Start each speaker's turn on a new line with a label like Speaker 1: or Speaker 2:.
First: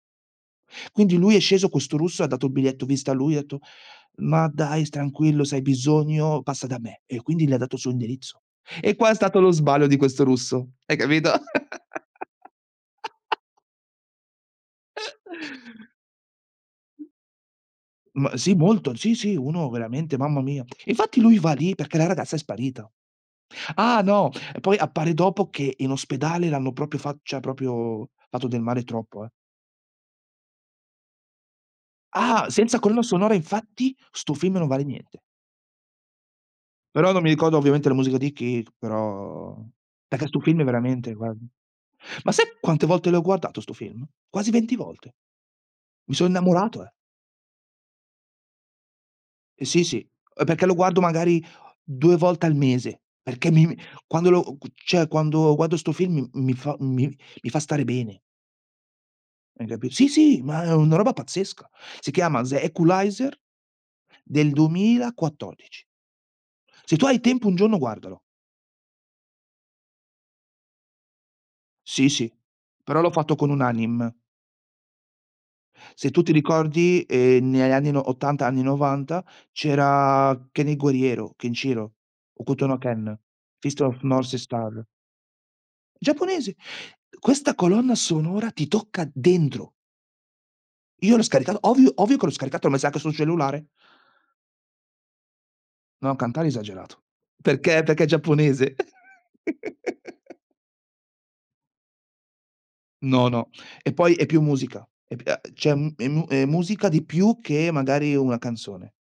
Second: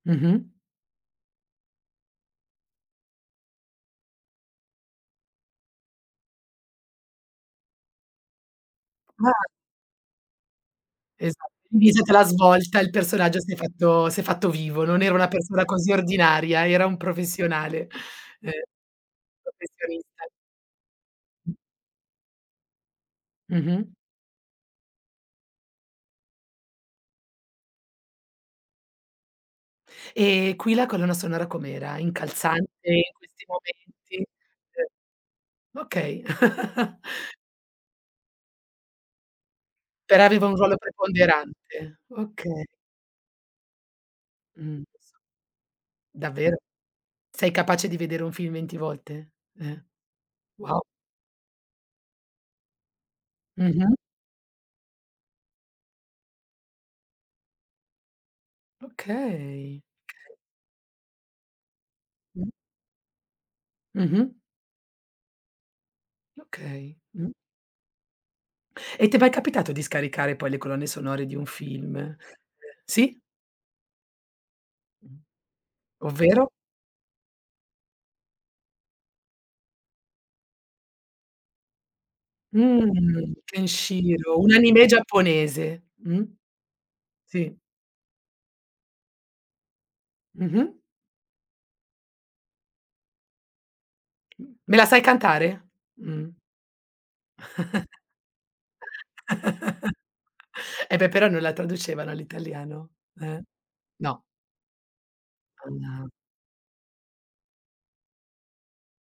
Speaker 1: Mh-mh.
Speaker 2: Quindi lui è sceso, questo russo, e ha dato il biglietto vista a lui, etto: "Ma dai tranquillo, se hai bisogno passa da me" e io "Quindi le ha dato il suo indirizzo?" E qua è stato
Speaker 1: [unintelligible]
Speaker 2: lo sbaglio di questo russo. Hai capito?
Speaker 1: Esa [unintelligible] lì è stata la svolta, il personaggio si è fatto si è fatto vivo, non era una persona così ordinaria, era un professionale.
Speaker 2: M
Speaker 1: Ehm,
Speaker 2: sì, molto, sì, sì, uno veramente,
Speaker 1: professionista.
Speaker 2: mamma mia. E infatti lui va lì perché la ragazza è sparito.
Speaker 1: Mh-mh.
Speaker 2: Ah, no! Poi, appare dopo che in ospedale l'hanno proprio fa cioè proprio, fatto del male troppo, eh.
Speaker 1: E qui, la colonna sonora com'era?
Speaker 2: Ah! Senza
Speaker 1: Incalzante,
Speaker 2: colonna
Speaker 1: in
Speaker 2: sonora,
Speaker 1: questi
Speaker 2: infatti,
Speaker 1: momenti?
Speaker 2: 'sto film non vale
Speaker 1: Uhm
Speaker 2: niente.
Speaker 1: Okay.
Speaker 2: Però, non mi ricordo ovviamente la musica di chi c però
Speaker 1: Però
Speaker 2: perché 'sto
Speaker 1: aveva un
Speaker 2: film, è
Speaker 1: ruolo
Speaker 2: veramente guardi
Speaker 1: preponderante.
Speaker 2: ma sai,
Speaker 1: Okay.
Speaker 2: quante volte l'ho guardato 'sto film? Quasi 20
Speaker 1: Mh, s
Speaker 2: volte. Mi son
Speaker 1: davver
Speaker 2: innamorato, eh.
Speaker 1: sei capace di vedere un film 20 volte?
Speaker 2: E
Speaker 1: Eh.
Speaker 2: sì, sì. Eh, perché lo
Speaker 1: Wow!
Speaker 2: guardo magari, 2 volte al mese, perché mi, mhmm
Speaker 1: Mh-mh.
Speaker 2: quando lo [unintelligible] cioè, quando guardo 'sto film m m mi fa m mi fa stare bene. Hai
Speaker 1: Okay. Okay.
Speaker 2: capi sì, sì, ma è una roba pazzesca. Si chiama
Speaker 1: Mh.
Speaker 2: "The Equalizer",
Speaker 1: Mh-mh.
Speaker 2: del 2014.
Speaker 1: Okay.
Speaker 2: Se tu hai
Speaker 1: Mh.
Speaker 2: tempo, un giorno, guardalo.
Speaker 1: E ti è mai capitato di scaricare poi le colonne sonore di un
Speaker 2: Sì,
Speaker 1: film?
Speaker 2: sì, però l'ho
Speaker 1: Sì?
Speaker 2: fatto con un anime.
Speaker 1: Mh?
Speaker 2: Se tu ti
Speaker 1: Ovvero?
Speaker 2: ricordi, ehm, negli anni no '80, anni '90, c' era, "Ken il guerriero", "Ken Shiro", "Okuto no Ken",
Speaker 1: Mh! "Ken
Speaker 2: "Fist of North
Speaker 1: Shiro", un anime
Speaker 2: Estar".
Speaker 1: giapponese, mh?
Speaker 2: Giapponese! Questa
Speaker 1: Sì.
Speaker 2: colonna sonora ti tocca dentro.
Speaker 1: Mh-mh.
Speaker 2: Io l'ho scaricata, ovvio, ovvio che l'ho scaricata, ho messa anche sul cellulare.
Speaker 1: M me la sai cantare?
Speaker 2: No,
Speaker 1: Mh.
Speaker 2: cantare esagerato. Perché perché è giapponese.
Speaker 1: E beh, però non la traducevano all'italiano.
Speaker 2: No,
Speaker 1: Eh?
Speaker 2: no, e poi,
Speaker 1: No.
Speaker 2: è più musica. E p uhm, c'è m è
Speaker 1: Anna
Speaker 2: mu è musica di più che, magari, una canzone.